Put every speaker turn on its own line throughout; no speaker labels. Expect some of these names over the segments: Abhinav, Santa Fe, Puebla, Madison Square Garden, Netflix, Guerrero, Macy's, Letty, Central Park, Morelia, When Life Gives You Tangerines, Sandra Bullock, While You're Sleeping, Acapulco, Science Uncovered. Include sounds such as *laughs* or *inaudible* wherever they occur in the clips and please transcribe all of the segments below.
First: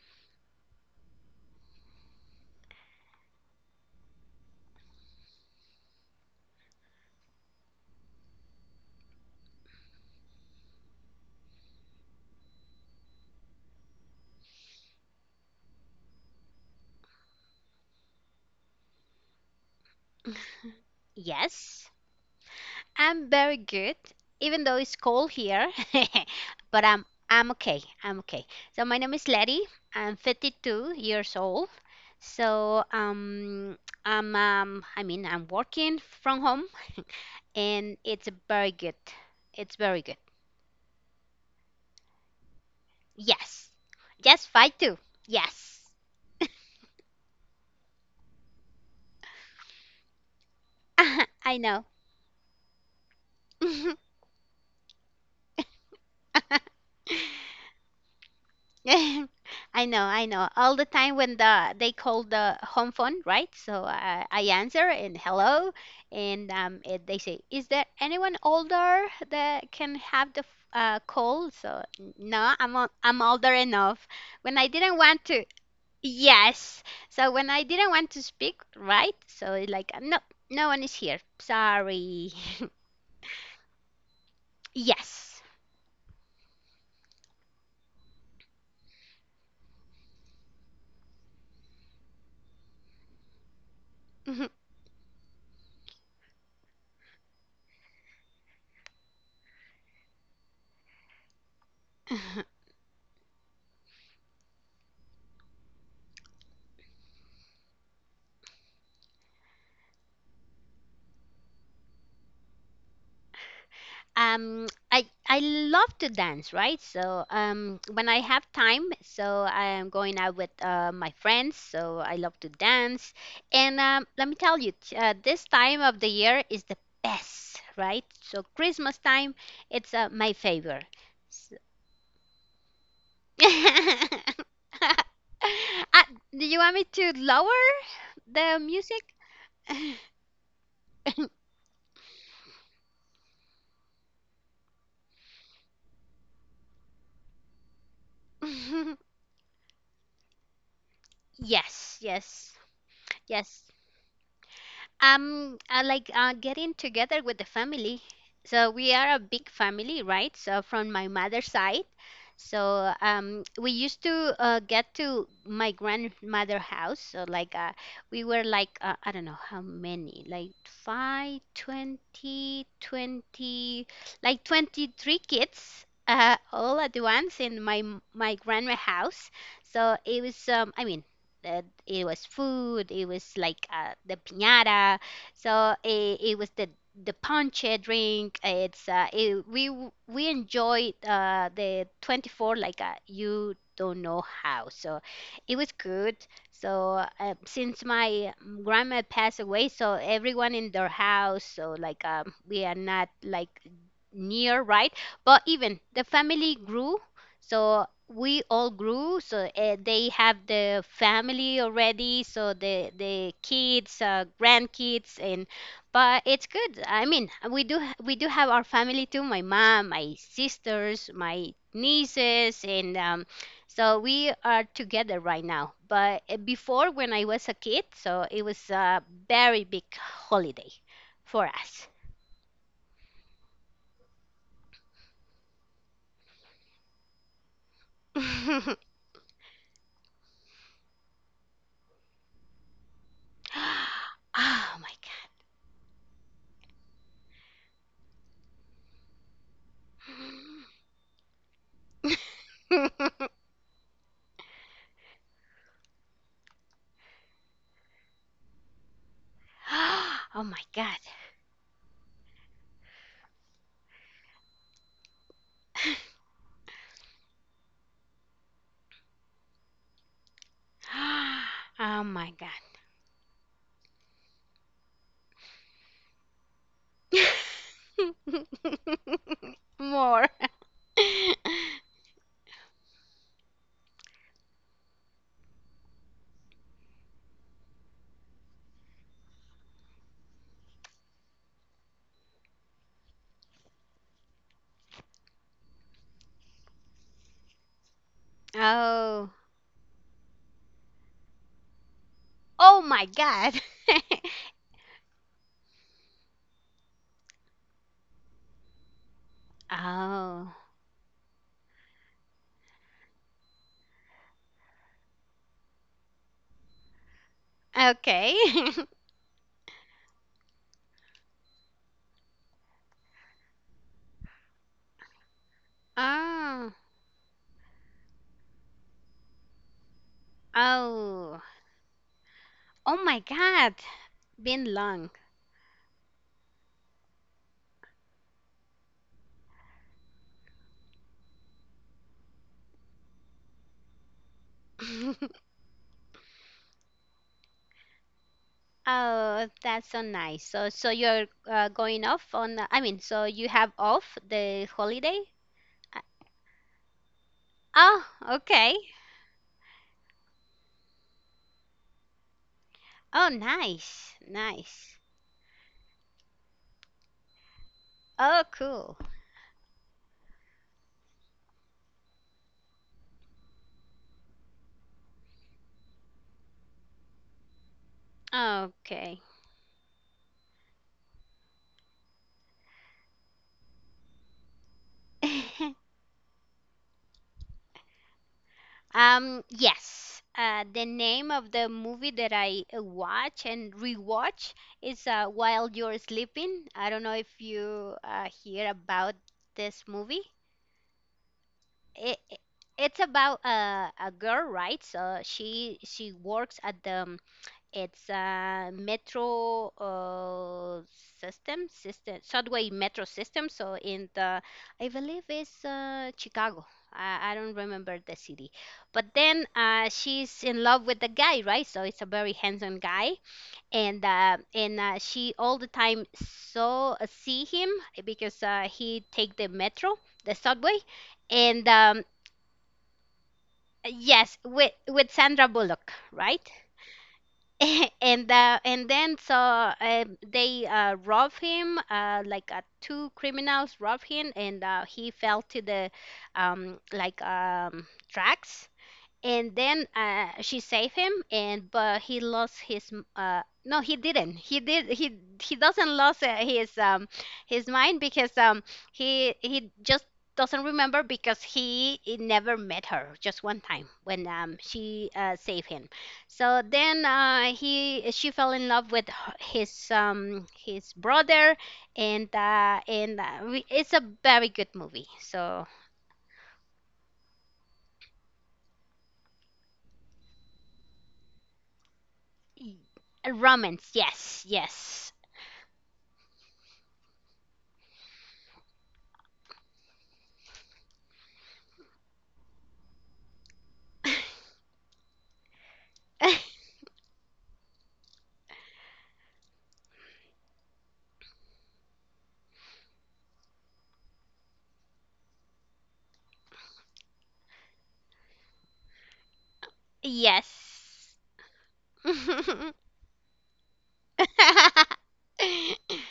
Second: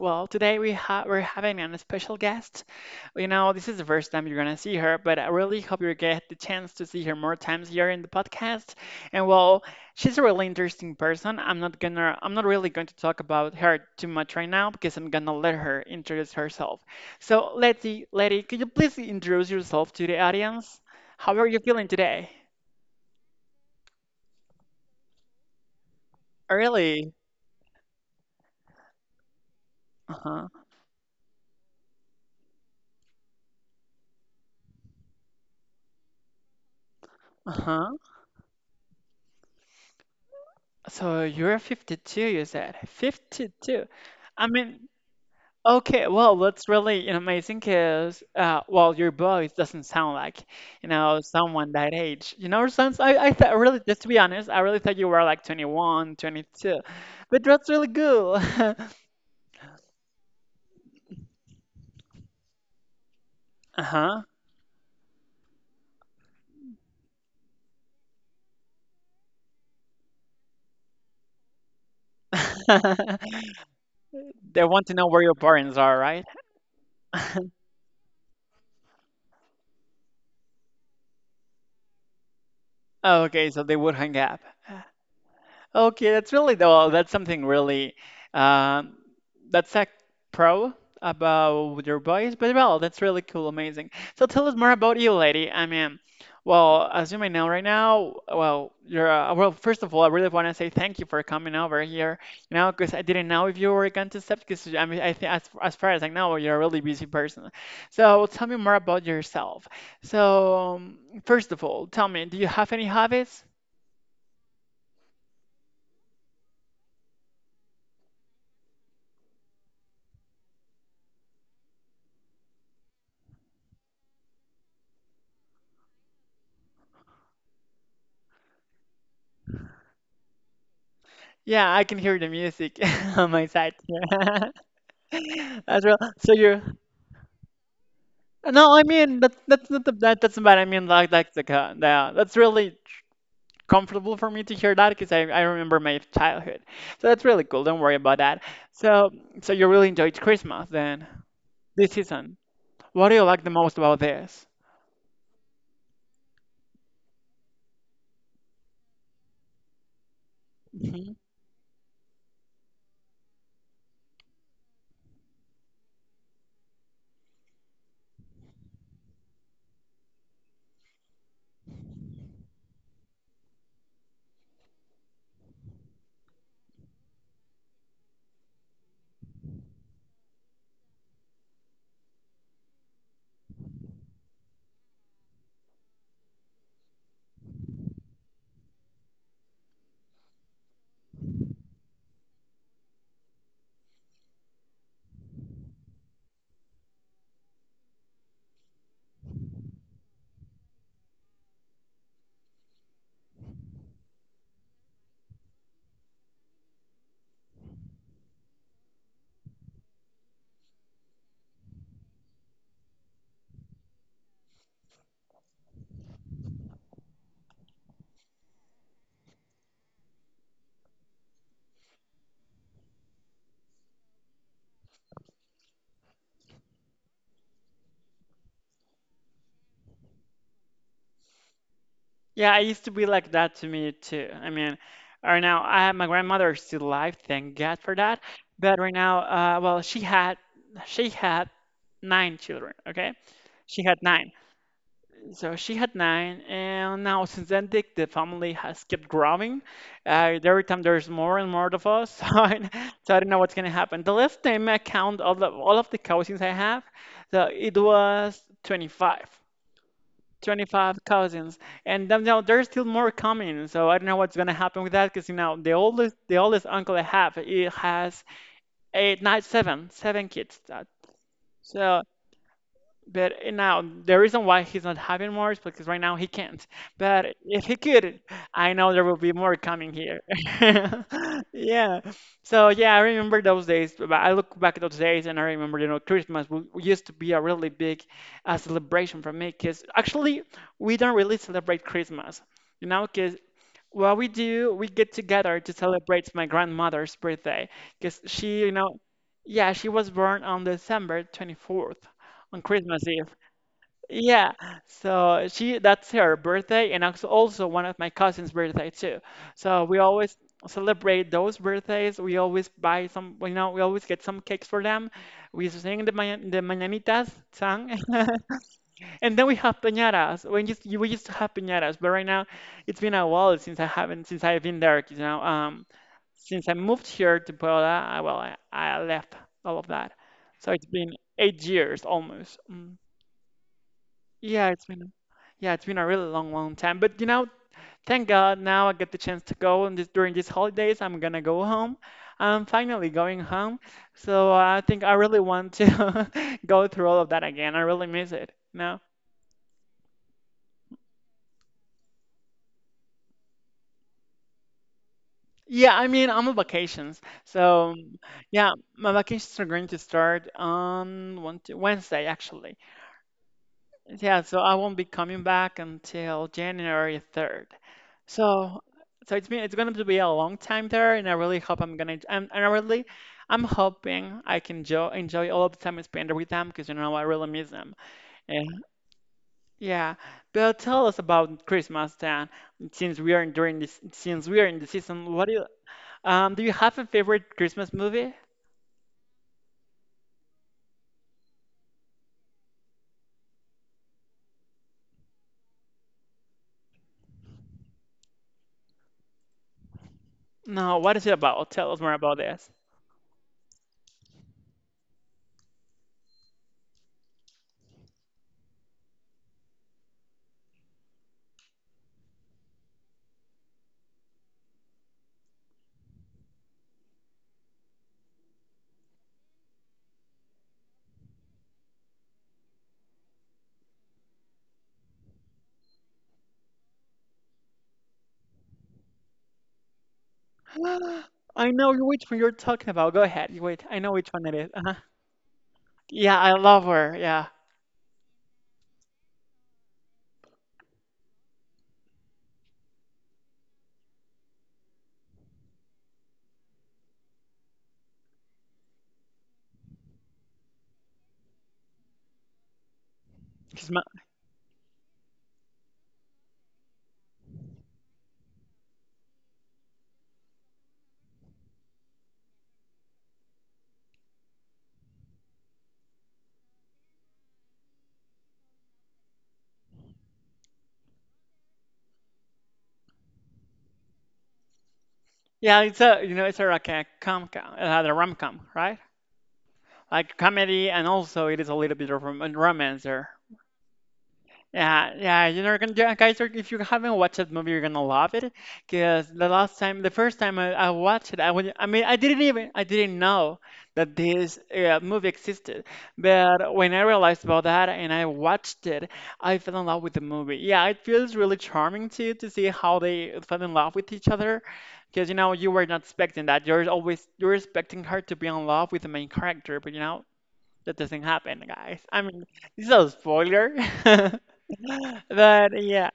Well, today we're having a special guest. You know, this is the first time you're gonna see her, but I really hope you get the chance to see her more times here in the podcast. And well, she's a really interesting person. I'm not really going to talk about her too much right now because I'm gonna let her introduce herself. So, Letty, could you please introduce yourself to the audience? How are you feeling
Yes,
today?
I'm very good, even though it's cold here, *laughs* but I'm
Really?
I'm okay. I'm okay. So my name is Letty.
Uh
I'm
huh.
52 years old. So um, I mean I'm working from home,
Uh huh.
and it's very good. It's very good.
So you're 52, you said.
Yes,
52. I
yes, fight
mean,
too. Yes,
okay, well, that's really amazing because, well, your voice doesn't sound like
*laughs* I
someone
know.
that age. You know, since I thought, really, just to be honest, I really thought you were like 21, 22.
*laughs*
But that's really cool. *laughs*
*laughs* I know, I know. All the time when they call the home phone, right? So
Uh-huh.
I answer and hello, and they say, "Is there anyone older that can have the call?" So, No, I'm older
*laughs*
enough." When
They
I
want to
didn't
know where
want
your
to,
parents are, right?
yes. So
*laughs*
when I didn't want to speak, right? So it's like no, no one is here. Sorry. *laughs*
Okay, so they would hang up.
Yes.
Okay, that's really though that's something really um, that's a pro about your voice, but well, that's really cool, amazing. So tell us more about you, lady. I mean, well, as you may know right now, well, you're, First of all, I really want to say thank you for coming over here. You
*laughs*
know, because I didn't know if you were going to step. Because I mean, I think as far as I know, you're a really busy person. So tell me more about yourself. So um, First of all, tell me, do you have any hobbies?
I love to dance, right? So when I have time, so I am going out with my friends, so I love to dance. And let me tell you, this time of the year is the best. Right? So Christmas time, it's my favorite. So-
Yeah, I can hear the music *laughs* on my
*laughs*
side
uh,
*laughs* as well. So
do you
you're
want me to lower the
no, I
music?
mean that's not the, that's bad. I mean like the ca- the that's really comfortable for me to hear that because I remember my childhood. So that's really cool. Don't worry about that. So
*laughs*
so you really enjoyed Christmas then this
Yes,
season.
yes,
What do you like the
yes.
most about this?
I like getting together with the family. So we are a big family, right? So from my
Mm-hmm.
mother's side. So we used to get to my grandmother house. So like we were like, I don't know how many, like five, 20, 20, like 23 kids, all at once in my grandma house. So it was I mean, it was food, it was like the piñata. So it was the ponche drink. We enjoyed, the 24, like, you don't know how. So it was good. So since my grandma passed away, so everyone in their house, so like, we are not like near, right? But even the family grew, so we all grew. So they have the family already, so the kids, grandkids, and... But it's good. I mean, we do have our family too: my mom, my sisters, my nieces, and, so we are together right now. But before, when I was a kid, so it was a very big holiday for us.
Yeah, it used to be like that to me too. I mean, right now, I, my grandmother is still alive, thank God for that. But right now, well, she had 9 children. Okay, she had 9.
*laughs* Oh my
So she had 9, and now since then, the family has kept growing. Every time there's more and more of us, *laughs*
God.
so I don't know
*laughs*
what's gonna happen. The last time I count all the all of the cousins I have, so it was 25.
*gasps* Oh my
25
God.
cousins, and then, you know, there's still more coming. So I don't know what's gonna happen with that, because you know the oldest uncle I have, he has eight, nine, seven kids.
*gasps*
So
Oh my God.
but now the reason why he's not having more is because right now he can't. But if he could, I know there will be more
*laughs*
coming here.
More.
*laughs*
*laughs*
Yeah. So yeah, I remember those days. But I look back at those days and I remember, you know, used to be a really big celebration for me because actually we don't really celebrate Christmas, you know, 'cause what we do, we get together to celebrate my grandmother's birthday because she, you know,
Oh.
yeah, she was born on December 24th, on
Oh
Christmas
my
Eve.
God.
Yeah, so she that's her birthday and also one of my cousin's birthday too.
*laughs*
So we always
Oh.
celebrate those birthdays. We always buy some, you know, we always get some cakes for them. We sing the mañanitas song *laughs*
Okay. *laughs*
And then we have piñatas. We used to have piñatas, but right now it's been a while since I haven't since I've been there. You know, since
Oh.
I moved here to Puebla, I, well, I left all of that. So it's been
Oh.
8 years almost. Mm.
Oh my God.
Yeah,
Been
it's been
long.
yeah, it's been a really long, long time. But you know, thank God now I get the chance to go. And this during these holidays, I'm gonna go home. I'm finally going home. So I think I really
*laughs*
want to *laughs* go through all of that again. I really miss it. No.
Oh, that's so nice. So you're going off on, I mean, so you have off the holiday?
Yeah,
Uh,
I mean, I'm on vacations. So,
Oh,
yeah,
okay.
my vacations are going to start on one, Wednesday, actually.
Oh, nice.
Yeah, so I
Nice.
won't be coming back until January 3rd.
Oh,
So,
cool.
so it's been, it's going to be a long time there, and I really hope I'm gonna, I'm, and I really, I'm hoping I can enjoy, enjoy all of the time I spend with them because, you know, I really miss them. Yeah.
Okay.
Yeah, but tell us about Christmas then, since we are in the season, what do
*laughs*
do you have a favorite Christmas movie?
Yes. The name of the movie that I watch and rewatch is While You're Sleeping. I don't know if you hear about this movie.
No, what is it about? Tell us more
It,
about this.
it's about a girl, right? So she works at the it's a metro, subway metro system. So I believe it's Chicago. I don't remember the city. But then she's in love with the guy, right? So it's a very handsome guy, and she all the time saw see him because he take the metro, the subway,
*gasps*
and
I know which one you're talking about. Go ahead. Wait, I know which
yes,
one it is.
with
Uh-huh.
with Sandra Bullock,
Yeah,
right?
I love her. Yeah,
*laughs* And then, so they rob him, like, two criminals rob him, and he fell to the, like, tracks. And then she saved him, and but he lost his no,
she's
he
my,
didn't, he did, he doesn't lose his mind because he just doesn't remember because he never met her just one time when she saved him. So then he she fell in love with his brother. and uh, and uh, it's a very good movie, so...
yeah. It's a you know it's a like a com com, the rom com, right? Like comedy, and also it is a little bit of
y-
romance there.
Romance, yes,
Yeah,
yes.
yeah, you know, yeah, guys, if you haven't watched that movie, you're gonna love it. Because the first time I watched it, I would, I mean, I didn't even, I didn't know that
*laughs*
this movie existed.
*laughs*
But when I realized about that and I watched it, I fell in love with the movie. Yeah, it feels really charming to see how they fell in love with each other. Because you know, you were not expecting that. You're always you're expecting her to be in love with the main character, but you know, that
Yes.
doesn't happen, guys. I mean, this is
*laughs*
a spoiler. *laughs* But yeah,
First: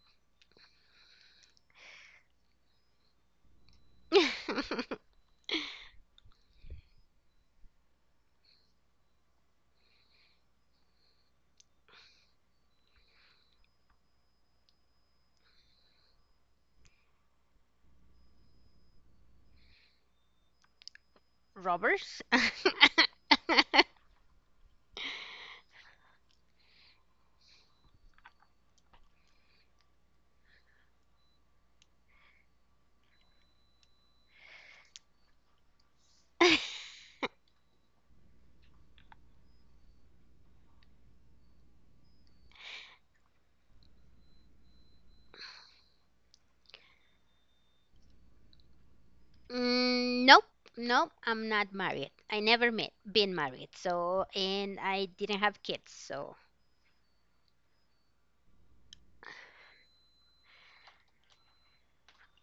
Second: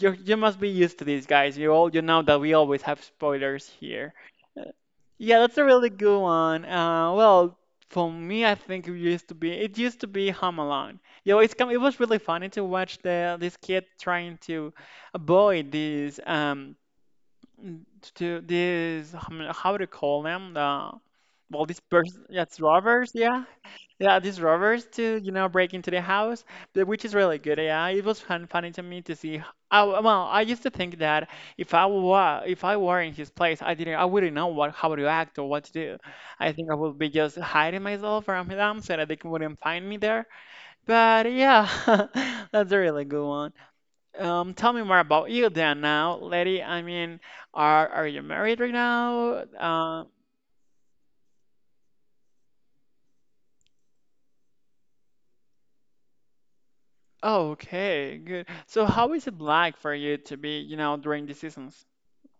you must be used to these guys. You know that we always have spoilers here. Uh, Yeah, that's a really good one. Well, for me, I think it used to be Home Alone. Yo, it's come. It was really funny to watch the this kid trying to avoid n- these how to call them these person
Robbers?
that's robbers. Yeah, yeah, these robbers to, you know, break into the house, but which is really good. Yeah, it was funny to me to see. How, well, I used to think that if I were in his place, I wouldn't know what how to act or what to do. I think I would be just hiding myself from them so that they wouldn't find me there. But yeah, *laughs* that's a really good one. Tell me more about you then now, lady. I mean, are you married right now?
Mm, nope, nope. I'm not married. I never met been married, so and I didn't have kids, so...
Oh, okay, good. So how is it like for you to be, you know, during the seasons?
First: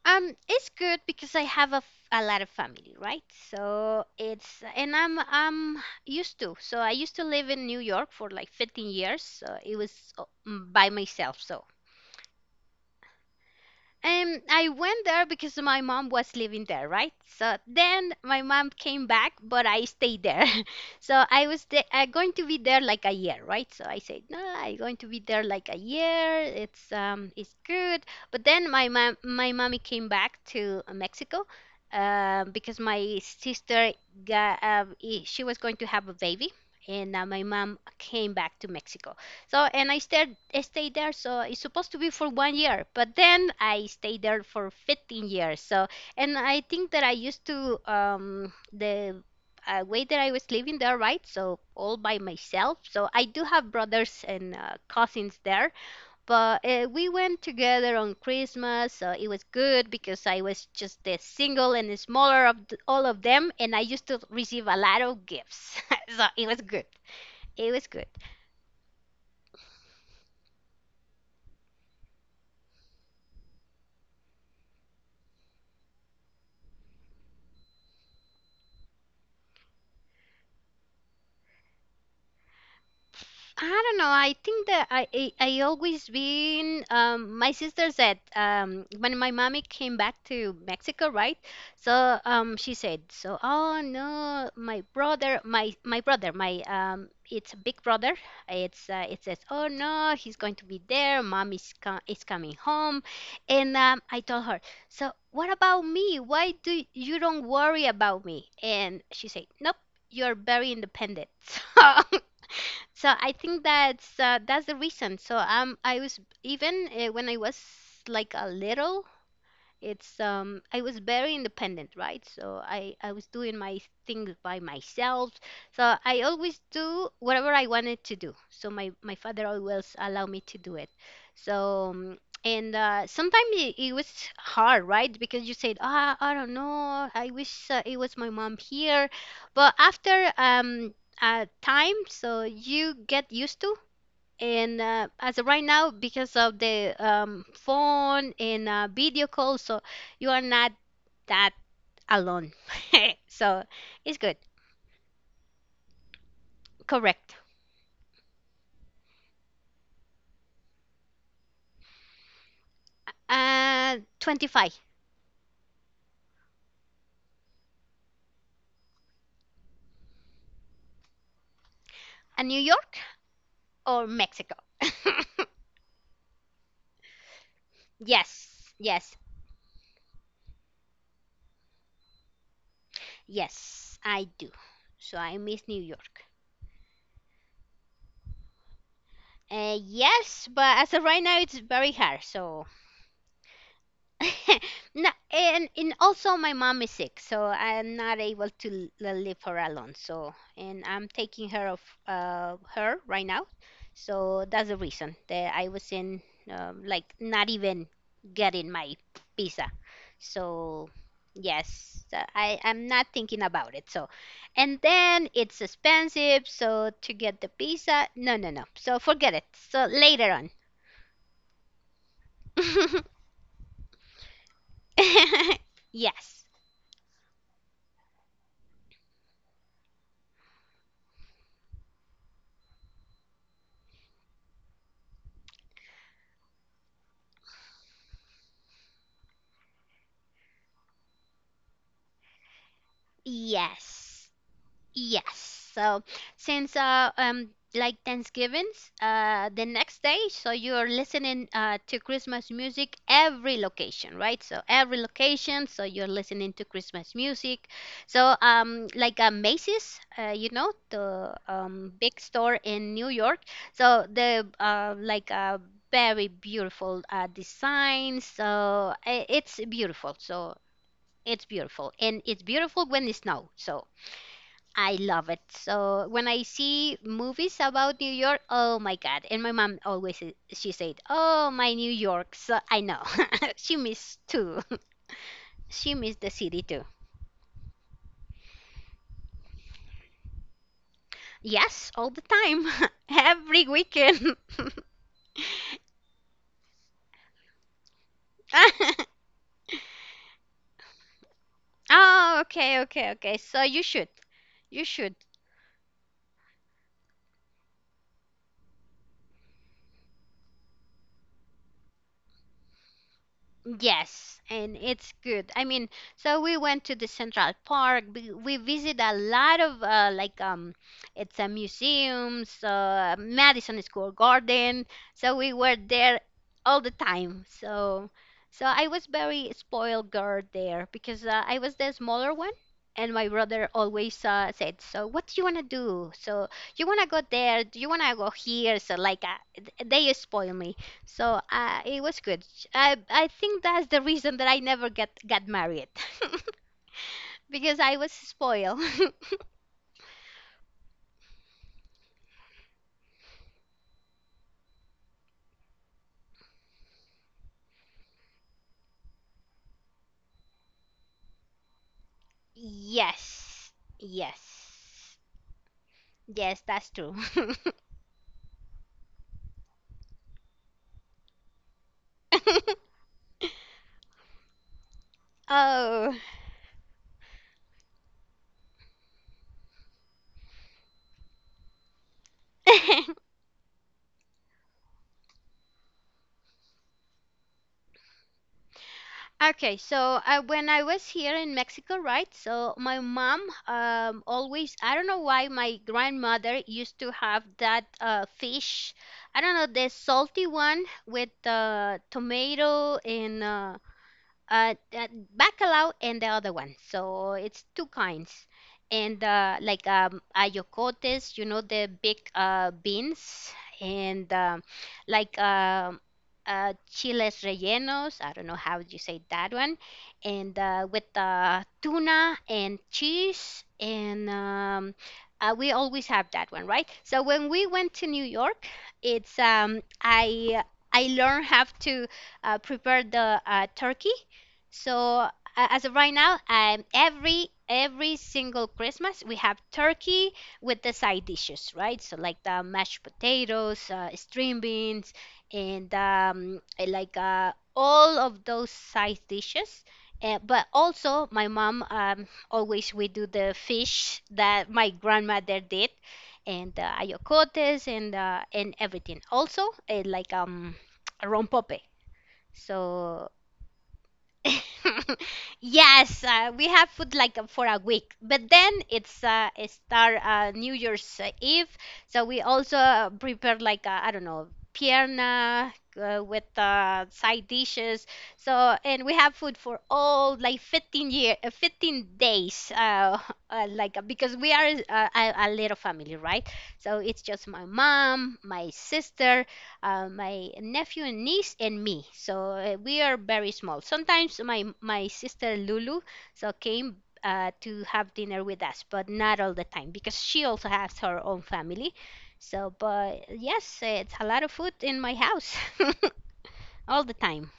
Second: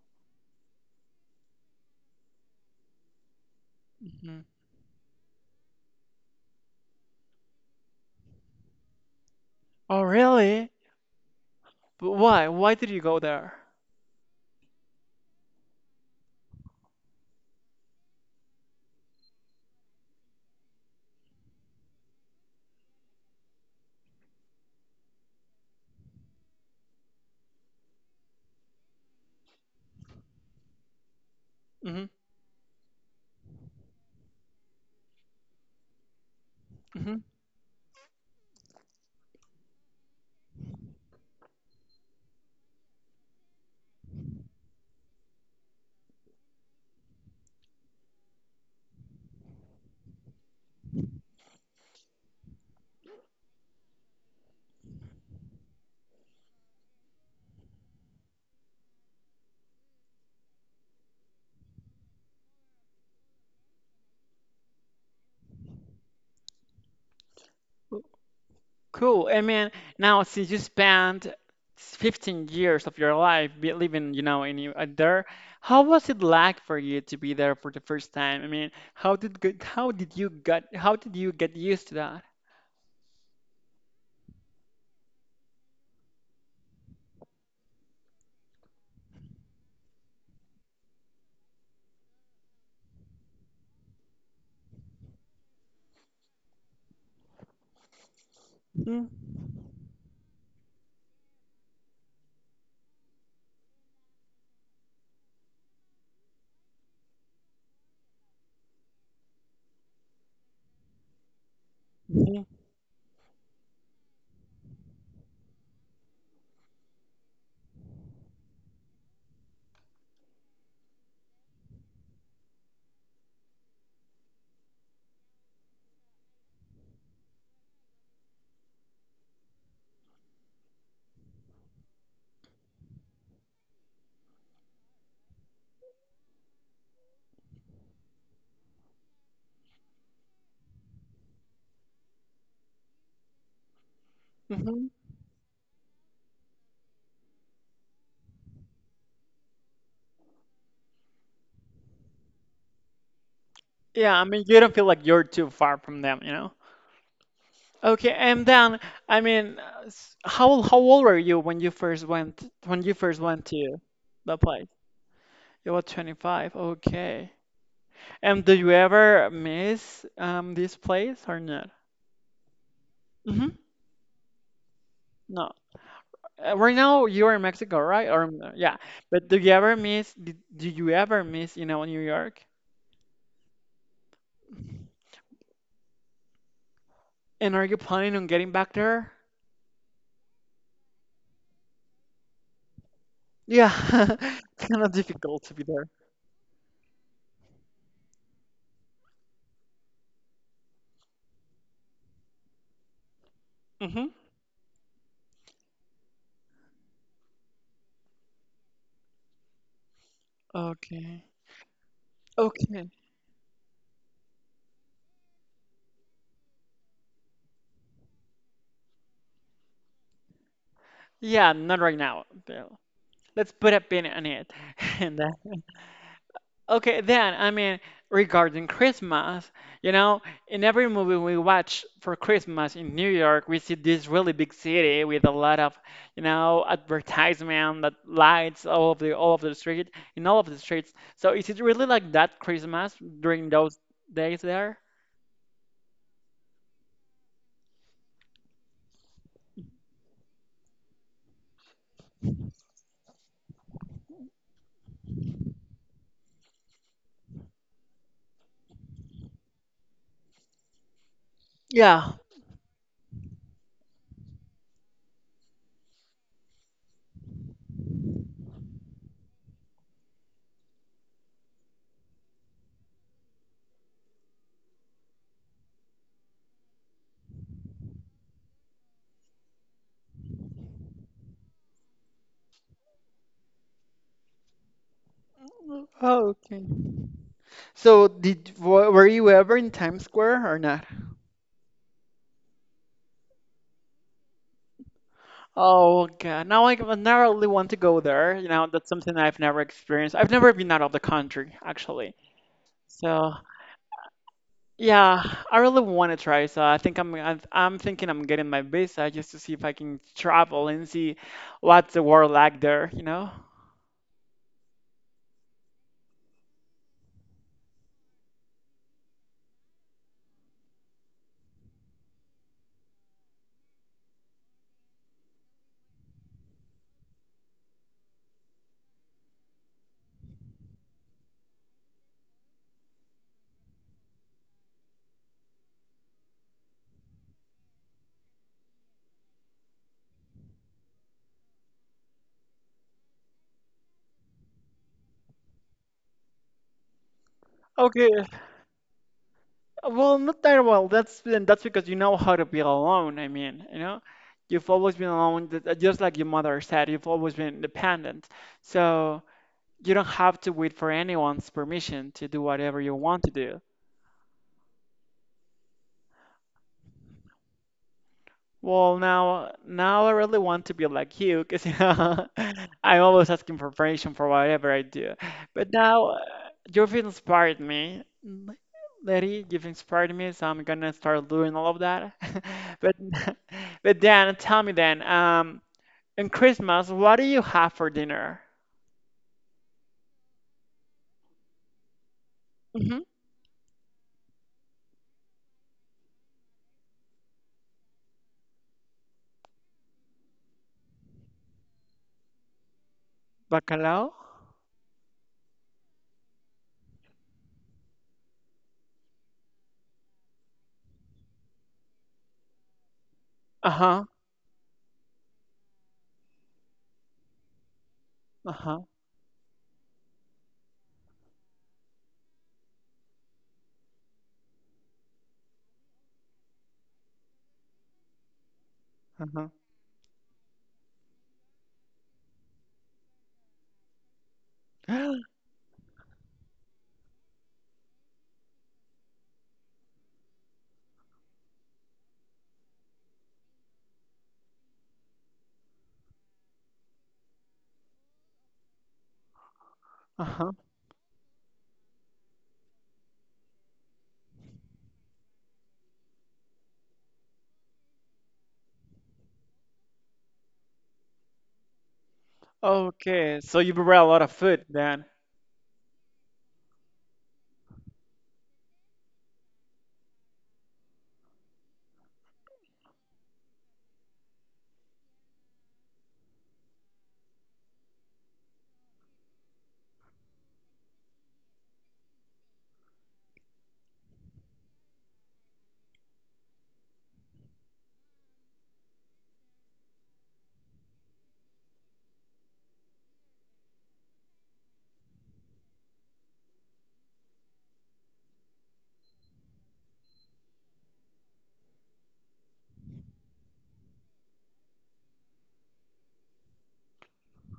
It's good because I have a lot of family, right? So
Hmm.
it's, and I'm used to. So I used to live in New York for like 15 years. So it was
Oh, really?
by myself. So
But why? Why did you go there?
I went there because my mom was living there, right? So then my mom came back, but I stayed there. *laughs* So I was the going to be there like a year, right? So I said, no, I'm going to be there like a year. It's good. But then my mommy came back to Mexico,
Hmm.
because my sister she was going to have a baby, and
Hmm.
my mom came back to Mexico. So, and I stayed there. So it's supposed to be for one year, but then I stayed there for 15 years. So, and I think that I used to, the way that I was living there, right? So all by myself. So I do have brothers and cousins there, but we went together on Christmas. So it was good because I was just the single and the smaller of th all of them, and I used to receive a lot of gifts. *laughs* So it was good. It was good.
Cool. I mean, now since you spent 15 years of your life be living, you know, there, how was it like for you to be there for the first time? I mean, how did you get used to that?
I don't know. I think that I always been, my sister said, when my mommy came back to Mexico, right? So she said, so oh no, my brother, my brother, my it's a big brother.
Hmm.
It says, oh no, he's going to be there. Mom is coming home, and I told her, so what about me? Why do you don't worry about me? And she said, nope, you're very independent. *laughs*
Hmm.
So I think that's the reason. So I was, even when I was like a little, it's I was very independent, right? So I was doing my things by myself. So I always do whatever I wanted to do, so my father always allowed me to do it. So, and sometimes it was hard. Right? Because you said, ah, I don't know, I wish it was my mom here. But after time, so you get used to. And
Hmm.
as of right now, because of the phone and video call, so you are not that alone. *laughs* So
Yeah,
it's
I
good.
mean, you don't feel like you're too far from them, you know?
Correct.
Okay, and then I mean, how old were you when you first went when you first went to the place?
25.
You were 25. Okay. And do you ever miss this place or not?
New York
Hmm.
or Mexico?
No. Right now you're in Mexico,
*laughs*
right? Or
Yes,
yeah.
yes.
But do you ever do you ever miss, you know, New York?
Yes, I do, so I miss New York.
And are you planning on getting back there?
Yes, but as of right now it's very hard, so...
Yeah. *laughs*
*laughs*
It's kind of
No,
difficult to be
and
there.
and also my mom is sick, so I'm not able to leave her alone. So, and I'm taking care of, her right now.
Hmm.
So that's the reason that I was in, like not even getting my visa. So
Okay.
yes, I'm
Okay.
not thinking about it. So, and then it's expensive. So to get the visa, no, no, no. So forget it. So later on.
Yeah, not right now. Yeah. Let's put a pin on it. *laughs* And
*laughs* Yes.
okay, then I mean regarding Christmas, you know, in every movie we watch for Christmas in New York, we see this really big city with a lot of, you know, advertisement that lights all of the street in all of the streets. So is it really like that Christmas during those
Yes.
days there?
Yes. So since like Thanksgiving's the next day, so you're listening to Christmas music every location, right? So every location, so you're listening to Christmas music. So like Macy's, the
Yeah.
big store in New York. So the like very beautiful design. So it's beautiful. So it's beautiful, and it's beautiful when it snows. So I love it. So when I see movies about New York, oh my God. And my mom always she said, "Oh, my New York." So I know. *laughs* She missed too. *laughs* She missed the
Oh,
city
okay.
too.
So did were you ever in Times Square or not?
Yes, all the time. *laughs* Every weekend. *laughs*
Oh God! Now really want to go there. You know, that's something I've never experienced. I've never been out of the country actually.
Oh, okay, okay,
So
okay. So you should. You should.
yeah, I really want to try. So I think I'm thinking I'm getting my visa just to see if I can travel and see what's the world like there. You know?
Yes, and it's good. I mean, so we went to the Central Park. We visit a lot of like it's a museums, Madison Square Garden. So we were there all the time. So, I was very spoiled girl there because I was the smaller one, and my brother always said, "So what do you wanna do? So you wanna go there? Do you wanna go here?" So like they spoil me. So it was good. I think that's the reason that I never get got married *laughs* because I was
Okay.
spoiled.
Well, not that well. That's and that's because you know how to be alone. I mean, you know, you've always been alone, just like your mother said. You've always been independent. So. You don't have to wait for anyone's permission to do
*laughs*
whatever you want to do.
Yes, yes, yes, that's true.
Well, now I really want to be like you, because you know, *laughs*
*laughs*
I'm always asking for permission for whatever I do. But now
Oh.
you've inspired me, Lady. You've inspired me, so I'm gonna start doing all of that. *laughs* But,
*laughs*
*laughs* but then, tell me then, in Christmas, what do you have for dinner?
Okay. So when I was here in Mexico, right? So
Mm-hmm.
my mom, always... I don't know why my grandmother used to have that fish. I don't know, the salty one with tomato and...
Bacalao?
uh, uh, Bacalao and the other one. So it's two kinds. And like ayocotes, you know, the big beans,
Uh-huh.
and like um chiles rellenos. I don't know how
Uh-huh.
you say that one. And with tuna and cheese, and we always have that one, right? So when we went to New York, it's
Uh-huh.
I learned how to prepare the turkey, so as of right now, every single Christmas we have turkey with the side dishes, right? So like the mashed potatoes, string beans, and all of those side dishes. But
*gasps*
also my mom, always we do the fish that my grandmother did, and ayocotes and everything. Also uh, like um rompope. So
Okay, so you prepare a lot of food then.
*laughs* yes, we have food like for a week, but then it's our New Year's Eve, so we also prepare like I don't know, pierna with side dishes. So and we have food for all like 15 days, *laughs* because we are a little family, right? So it's just my mom, my sister, my nephew and niece and me. So we are very small. Sometimes my sister Lulu so came to have dinner with us, but not all the time because she also has her own family. So, but yes, it's a lot of food in my house *laughs* all the time.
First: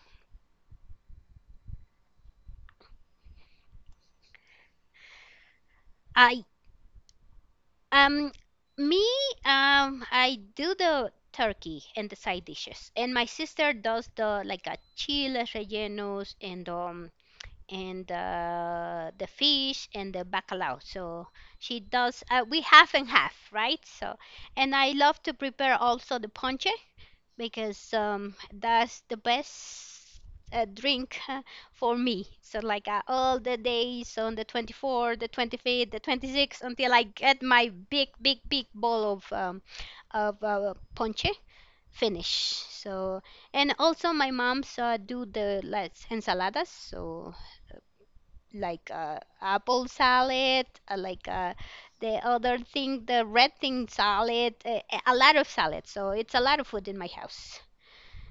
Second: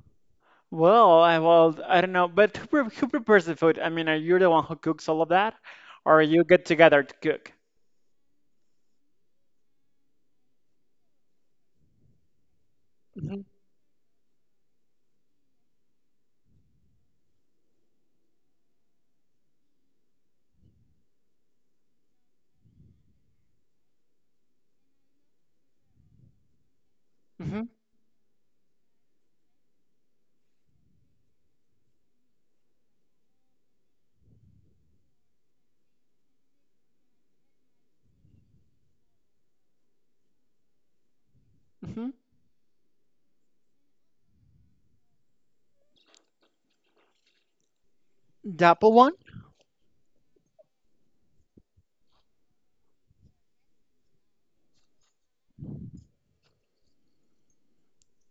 Well, I don't know, but who prepares the food? I mean, are you the one who cooks all of that, or you
I
get together to cook?
um me I do the turkey and the side dishes, and my
Hmm.
sister does the like a chiles rellenos and the fish and the bacalao. So she does. We half and half, right? So, and I love to prepare also the ponche
Hmm.
because that's the best drink *laughs* for me. So like all the days on the 24th, the 25th, the 26th until I get my big, big, big bowl of ponche
Hmm.
finish. So and also my mom's do the like ensaladas. So like
Double one?
apple salad, the other thing, the red thing salad, a lot of salad. So it's a lot of food in my house.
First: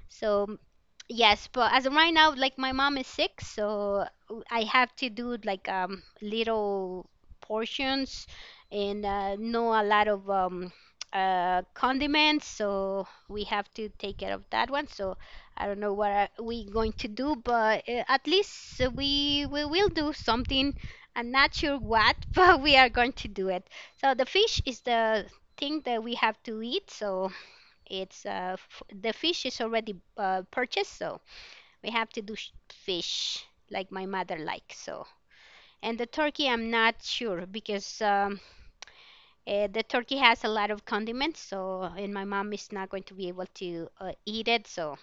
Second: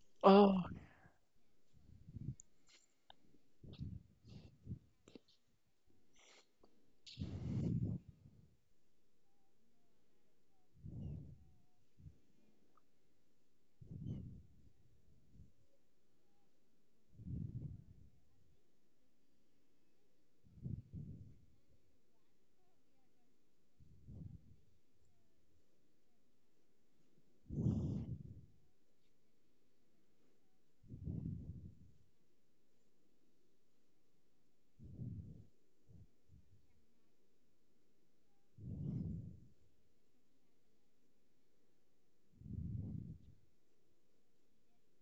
So
Oh,
yes, but as of right now, like my mom is sick, so I have to do like little portions and no a lot of condiments, so we have to take care of that one. So I don't know what are we going to do, but at least we will do something. I'm not sure what, *laughs* but we are going to do it. So the fish is the thing that we have to eat, so it's f the fish is already purchased, so. We have to do fish like my mother likes. So, and the turkey, I'm not sure because the turkey has a lot of condiments. So, and my mom is not going to be able to eat it. So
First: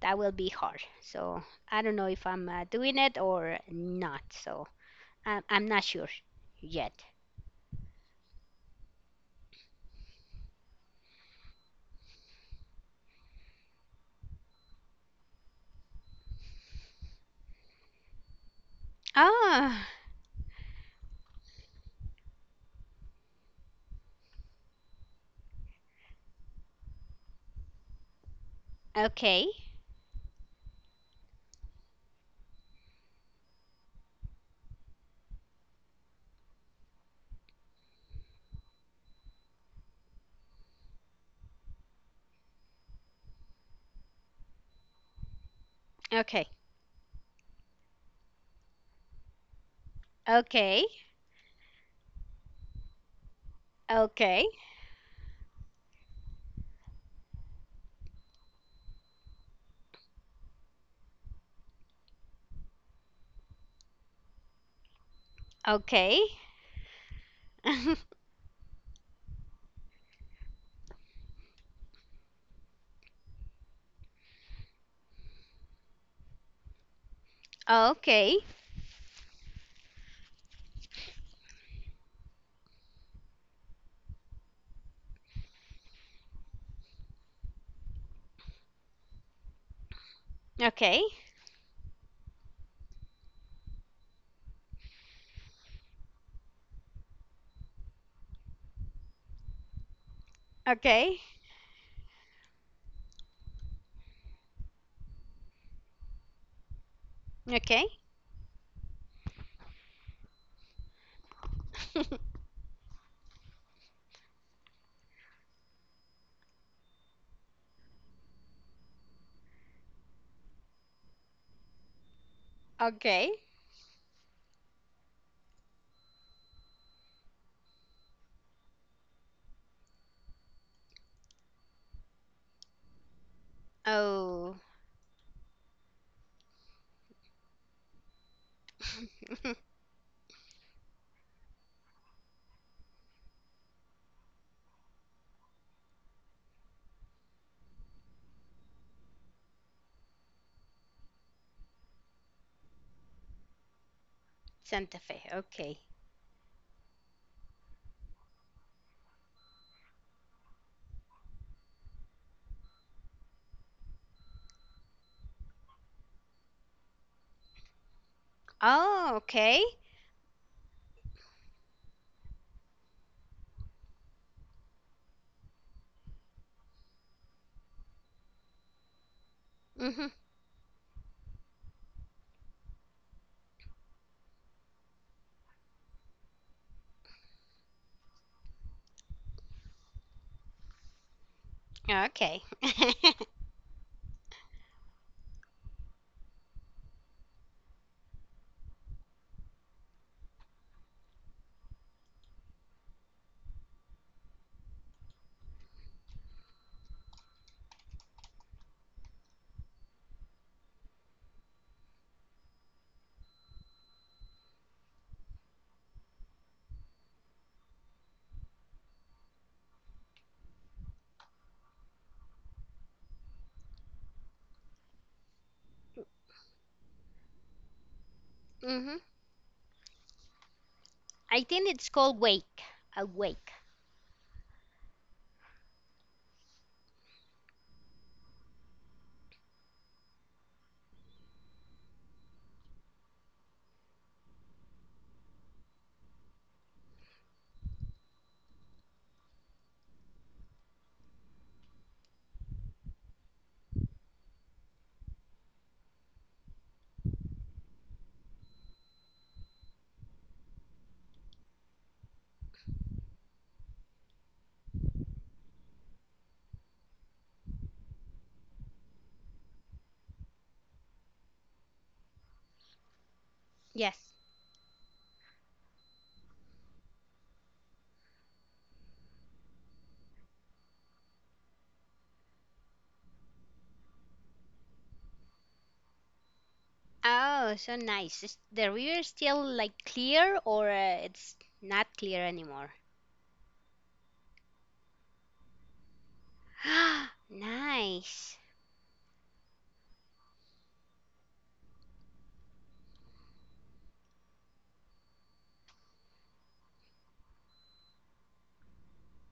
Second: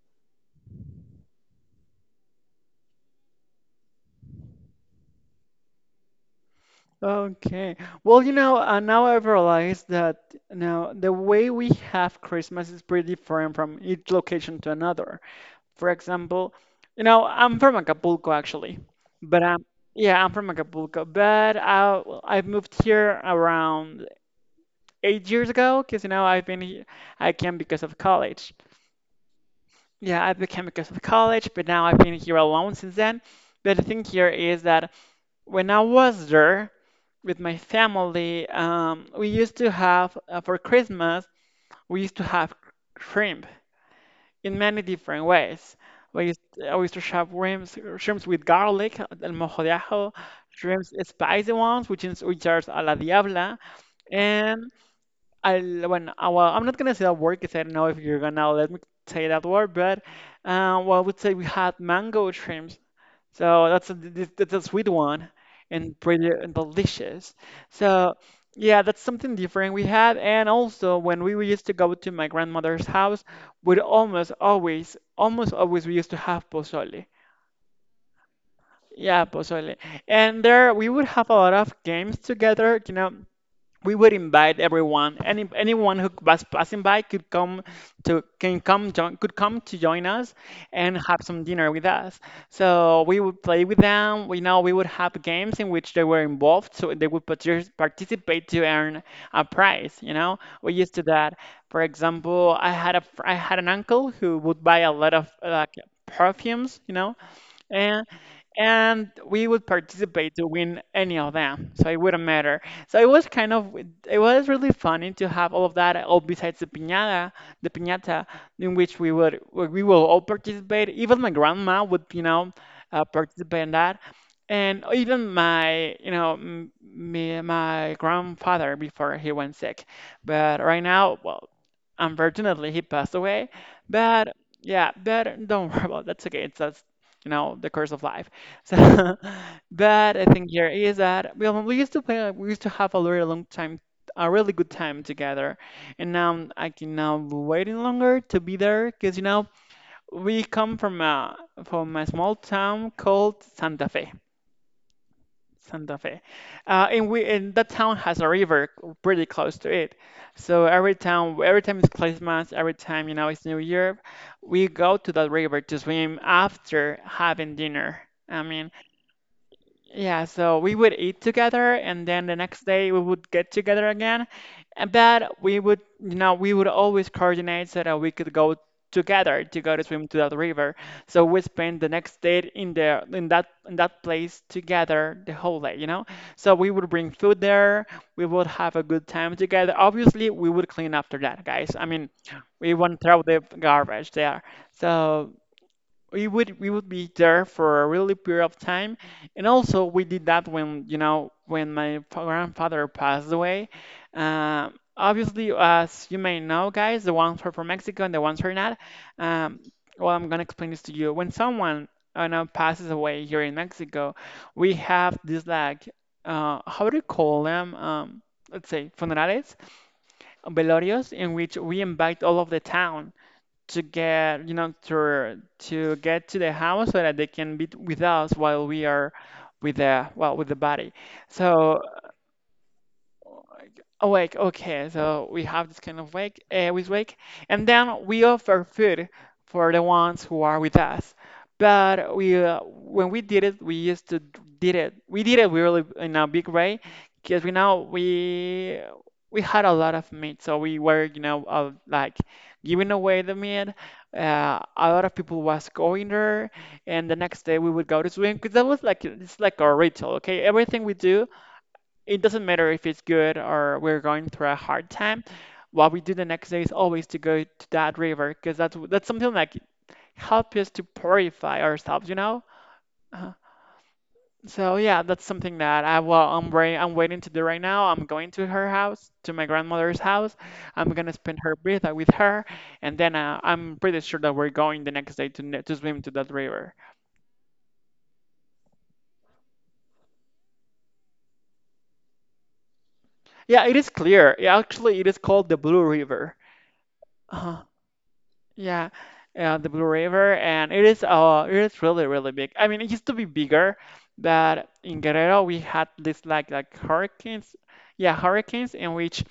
that will be hard. So I don't know if I'm doing it or not. So I'm not sure yet.
okay. Well, you know, now I've realized that now the way we have Christmas is pretty different from each location to another. For example, you know, I'm from Acapulco actually, but
Ah,
yeah, I'm from Acapulco, but I've moved here around 8 years ago because you know I came because of college.
okay,
Yeah, I became because of college, but now I've been here alone since then. But the thing here is that when I was there with my family, we used to have for Christmas we used to have shrimp in many different ways.
okay,
I used to have shrimps with garlic, el mojo de ajo,
okay,
shrimps spicy ones, which are a la diabla,
okay,
and well, I'm not gonna say that word because I don't know if you're gonna let me say that word, but well, I would say we had mango shrimps. So that's a sweet one and
okay,
pretty and delicious.
*laughs*
So yeah, that's something different we had. And also when we used to go to my grandmother's house, we'd almost always we used to have pozole.
okay,
Yeah, pozole. And there we would have a lot of games together. You know, we would invite everyone, anyone who was passing by could come to join us and
okay,
have some dinner with us. So we would play with them. We know we would have games in which they were involved, so they would participate to earn a prize, you know, we used to
okay,
that. For example, I had an uncle who would buy a lot of like perfumes, you know,
okay,
and and we would participate to win any of them, so it wouldn't matter. So it was kind of, it was really funny to have all of that, all besides the piñata in which we will all participate, even my grandma would, you know,
*laughs* okay.
participate in that, and even my you know m- me, my grandfather before he went sick, but right now, well, unfortunately he passed away. But
Oh,
yeah, but don't worry about that's okay. It's that's you know, the curse of life. So, *laughs*
*laughs*
but I think here is that we used to play, we used to have a really good time together, and now I can now waiting longer to be there because you know we come from a small town called Santa Fe.
Santa Fe. Okay.
Santa Fe, and that town has a river pretty close to it. So every time it's Christmas, every time you know it's New Year, we go to that river to swim after having dinner. I mean,
Oh, okay.
yeah, so we would eat together and then the next day we would get together again. And But we would always coordinate so that we could go together to go to
Mm-hmm.
swim to that river. So we spent the next day in there in that place together the whole day, you know? So we would bring food there, we would have a good time together. Obviously, we would clean after that, guys. I mean,
Okay. *laughs*
we won't throw
Mm-hmm.
the garbage there. So we would be there for a really period of time, and also we did that when you know when my grandfather passed away. Obviously, as you may know guys, the ones who are from Mexico and the ones who are not, um, well, I'm going to explain this to you. When someone you know passes away here in Mexico, we have this like how do you call them, let's say funerales, velorios, in which we invite all of the town to get, you know, to get to the house so that they can be with us while we are with the well, with the body.
I think
So
it's called wake. A wake.
Awake, okay, so we have this kind of wake with wake, and then we offer food for the ones who are with us. But when we did it, we used to did it. We did it really in a big way, because we know we had a lot of meat, so we were, you know, like giving away the meat. A lot of people was going there, and the next day we would go to swim because that was like it's like a ritual. Okay, everything we do, it doesn't matter if it's good or we're going through a hard time. What we do the next day is always to go to that river because that's something like help us to purify ourselves, you know? Uh,
Yes.
so yeah, that's something that I'm waiting to do right now. I'm going to her house, to my grandmother's house. I'm gonna spend her birthday with her, and then I'm pretty sure that we're going the next day to swim to that river.
Oh, so nice. Is the river still like clear or it's not clear anymore?
Yeah, it is clear. Yeah, actually, it is called the Blue River.
*gasps*
uh
Nice.
Yeah, the Blue River, and it is it is really really big. I mean, it used to be bigger, but in Guerrero we had this like hurricanes, yeah, hurricanes in which,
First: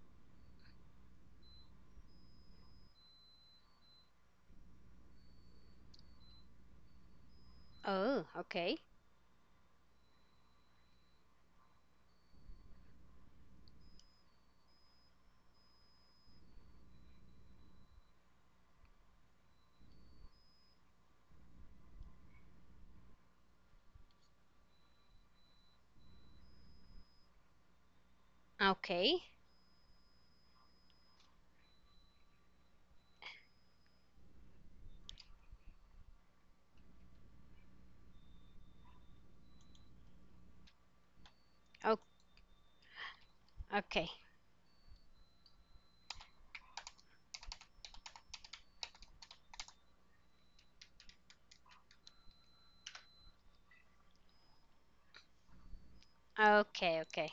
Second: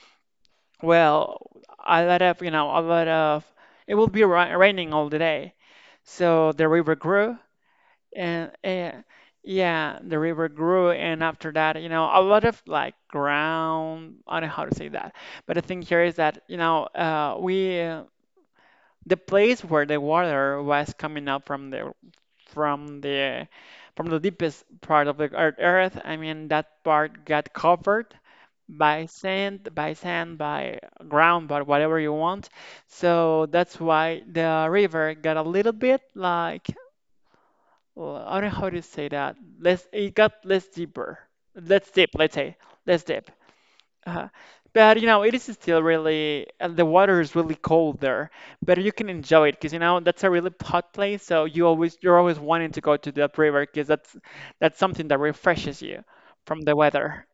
well, a lot of it would be ra raining all the day, so the river grew
Oh,
and,
okay.
and yeah, the river grew, and after that you know a lot of like ground. I don't know how to say that, but the thing here is that you know, we the place where the water was coming up from the from the from the deepest part of the earth. I mean, that part got covered by
Okay.
sand, by ground, by whatever you want. So that's why the river got a little bit like, well, I don't know how to say that. Less, it got less deeper. Less
Oh,
deep, let's say. Less deep.
okay.
Uh, but you know, it is still really, the water is really cold there, but you can enjoy it because you know that's a really hot place. So you're always wanting to go to that river because that's something that refreshes you from the
Okay,
weather.
okay.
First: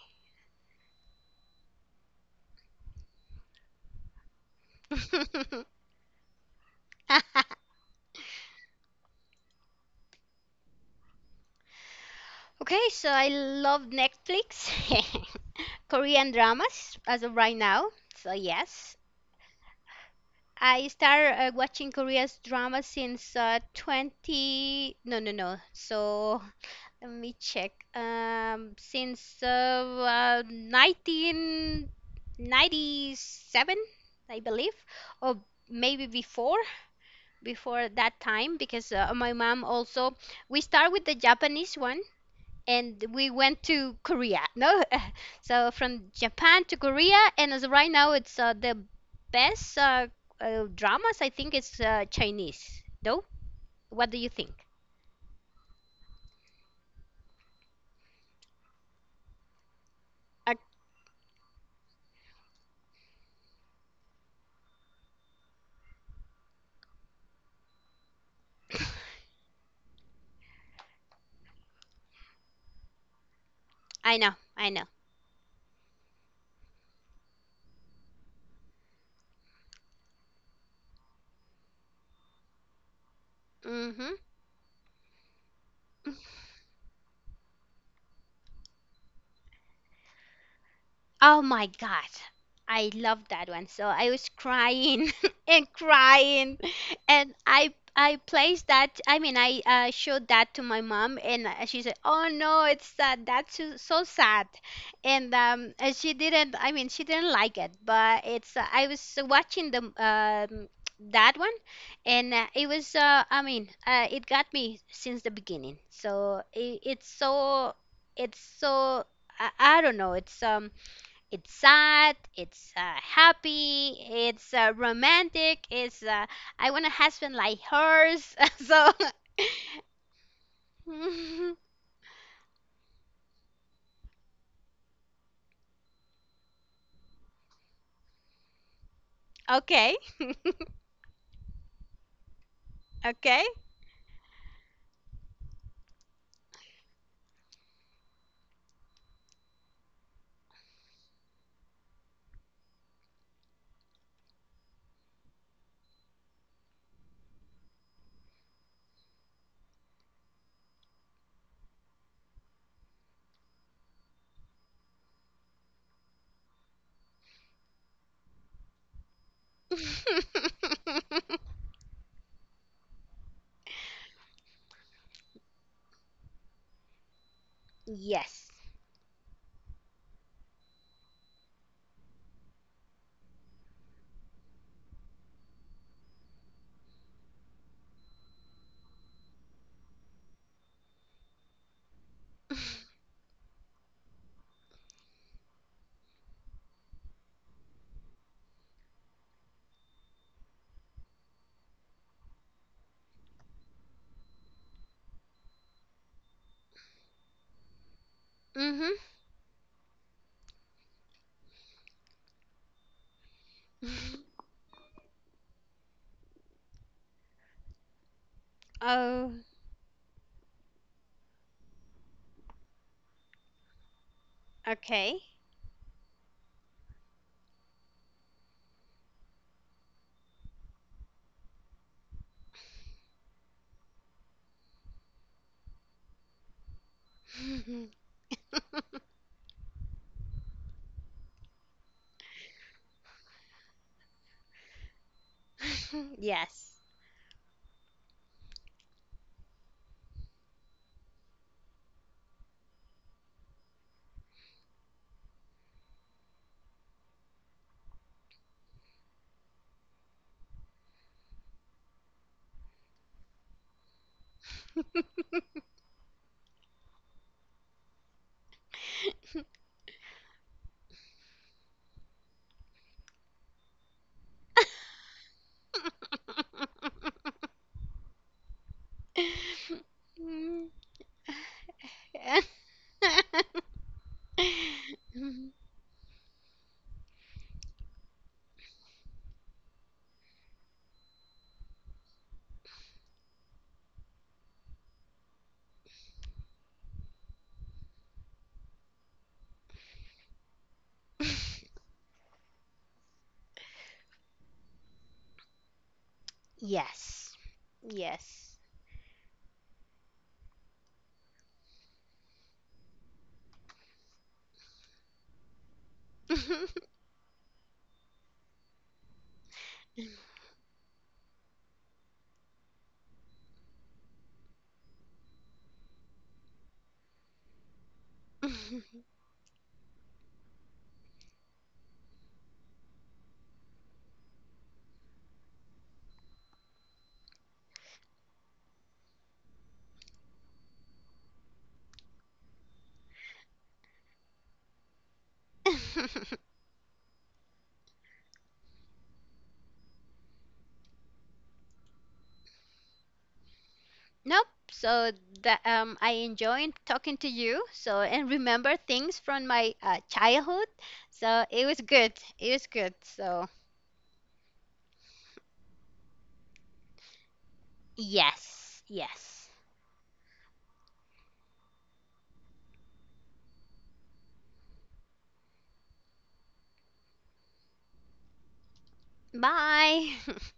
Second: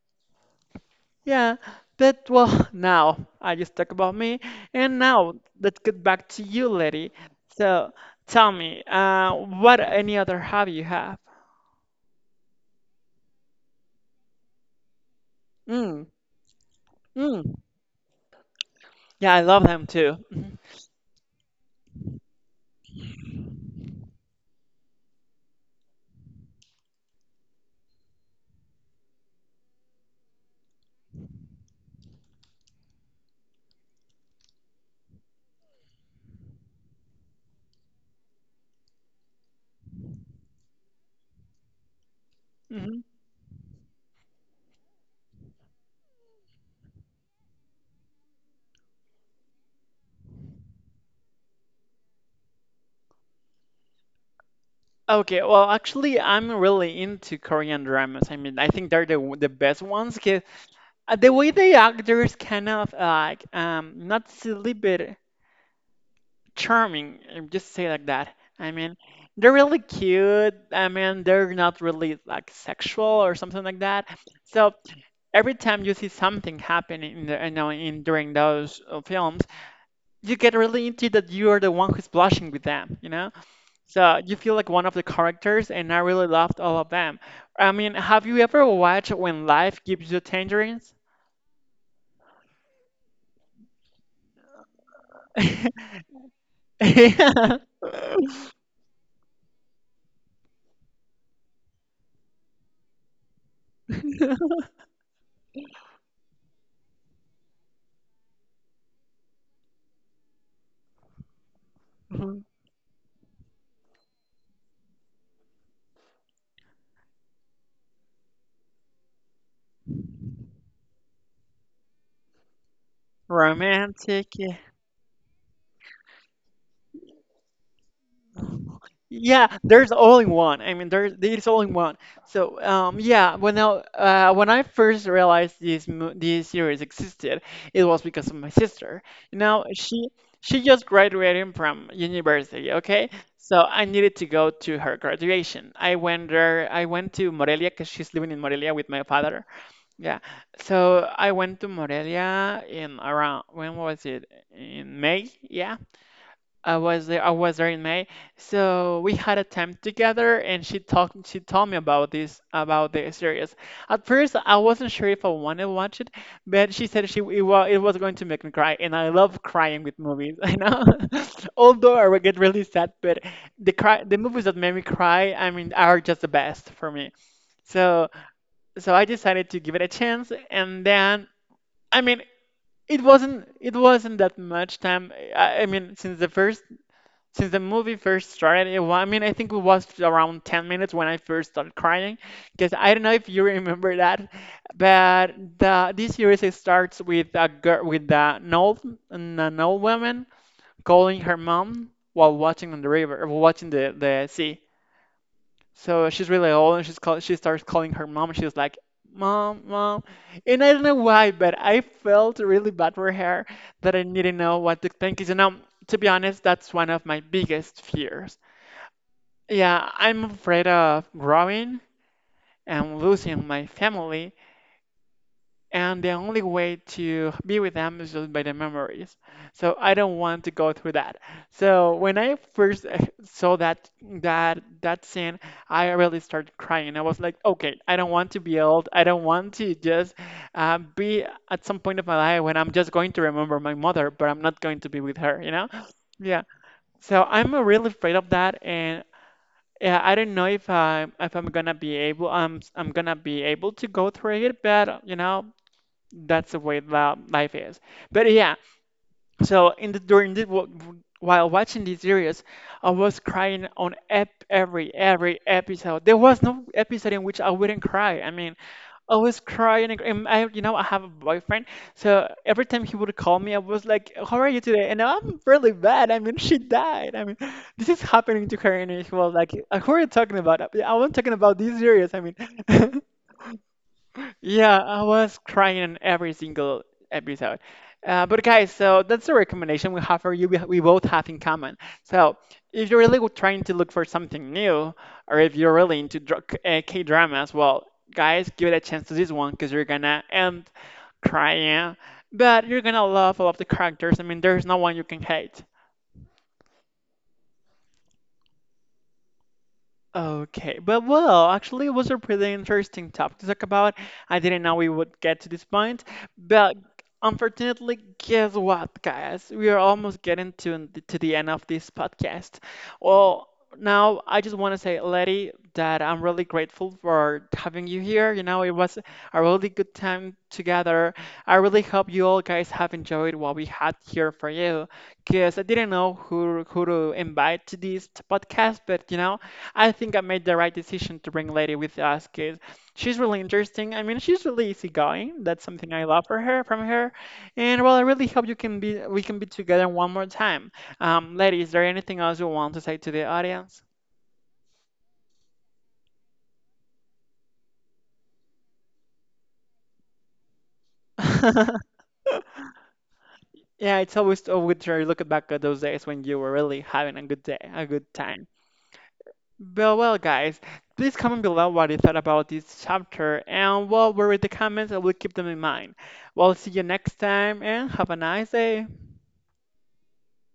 Yeah, but well, *laughs* now I just talk about me, and now let's
*laughs*
get back to you, lady. So tell me, what any other hobby you have?
Okay, so I love Netflix. *laughs*
Mm,
Korean dramas as of right
mm.
now. So yes,
Yeah, I love them too.
I started watching Korea's drama since 20, no no no. So let me check. Since 1997, I believe, or maybe before that time because my mom also, we start with the Japanese one and we went to Korea. No, *laughs* so from Japan to Korea, and as of right now, it's the best dramas. I think it's Chinese. Though, what do you think?
Okay, well, actually, I'm really into Korean dramas. I mean, I think they're the best ones. 'Cause,
I,
the way the actors kind of like, not silly but charming. Just say like that. I mean,
*coughs*
they're really cute. I mean, they're not really like sexual or something like that.
I know, I
So
know.
every time you see something happening in during those films, you get really into that. You are the one who's blushing with them. You know,
Mm-hmm.
so you feel like one of the characters, and I really loved all of them. I mean, have you ever watched When Life Gives You Tangerines?
Oh my God. I love that one. So I was crying *laughs* and
*laughs*
crying, and
Yeah,
I placed that, I mean I showed that to my mom and she said, "Oh no, it's sad. That's so, so sad." And she didn't, I mean she didn't like it, but it's I was watching the that one, and it
*laughs*
was I mean it got me since the beginning. So it's so, it's so I, I don't know. It's sad, it's happy,
romantic.
it's romantic, it's I want a husband like hers. *laughs* So,
Yeah, there's only one. I mean, there's
*laughs*
only one. So, yeah, when I first realized this series existed, it was because of my sister. You know,
okay,
she just graduated from university, okay?
okay.
So I needed to go to her graduation. I went there. I went to Morelia because she's living in Morelia with my father. Yeah. So I went to Morelia in around, when was it? In May? Yeah. I was there. I was there in May. So we had a time together, and she talked. She told me about the series. At first, I wasn't sure if I wanted to watch it, but she said she it was going to make me cry, and I love crying with movies. *laughs* You know, *laughs*
*laughs*
although I would get really sad, but the movies that made me cry, I mean, are just the best for me. So
Yes.
so I decided to give it a chance, and then I mean. It wasn't. It wasn't that much time. I mean, since the first since the movie first started, it, wa- I mean, I think it was around 10 minutes when I first started crying, because I don't know if you *laughs* remember that, but the this series it starts with a girl with a- an old an old woman calling her mom while watching on the river, watching the sea. So she's really old and she starts calling her mom. She's like,
Mhm.
"Mom, mom," and I don't know why, but I felt really bad for her that I didn't know what to think. Because you know, to be honest, that's one of my biggest fears.
Oh,
Yeah, I'm afraid of growing and losing my family,
okay.
and the only way to be with them is just by the memories. So I don't want to go through that. So when I first saw that scene, I really started crying. I was like, okay, I don't want to be old. I don't want to just be at some point of my life when I'm just going to remember my mother, but I'm not going to be with her, you know?
*laughs*
Yeah.
Yes.
So I'm really afraid of that, and yeah, I don't know if I'm gonna be able I'm gonna be able to go through it, but you know that's the way that life is. But yeah, so in the during the wa- while watching this series, I was crying on ep every episode. There was no episode in which I wouldn't cry. I mean, always crying. And I, you know, I have a boyfriend, so every time he would call me, I was like, "How are you today?" And I'm really bad. I mean, she died. I mean,
*laughs*
this is happening to her, and he was like, "Who are you talking about? I wasn't talking about these serious. I mean." *laughs* Yeah, I was crying in every single episode. But guys, so that's the recommendation we have for you. We both have in common. So if you're really trying to look for something new, or if you're really into K-dramas, well, guys, give it a chance to this one because you're gonna end crying, but you're gonna love all of the characters. I mean, there's no one you can hate.
Yes. Yes.
Okay, but well, actually, it was a pretty interesting topic to talk about. I didn't know we would get to this point, but
*laughs*
unfortunately, guess what, guys? We are almost getting to the end of this podcast. Well, now I just want to say, Letty, that I'm really grateful for having you here. You know, it was a really good time together. I really hope you all guys have enjoyed what we had here for you, because I didn't know who to invite to this podcast, but you know. I think I made the right decision to bring Lady with us because she's really interesting. I mean, she's really easygoing. That's something I love for her from her. And well, I really hope you can be we can be together one more time. Lady, is there anything else you want to say to the audience?
Nope. So that, I enjoyed talking to you. So and remember things from my childhood. So it was
*laughs*
good. It was good. So
Yeah, it's always a good to look back at those days when you were really having a good day, a good time.
yes, yes.
But well, guys, please comment below what you thought about this chapter, and well, we'll read the comments and we'll keep them in mind. Well, see you next time, and have a nice day.
Bye. *laughs*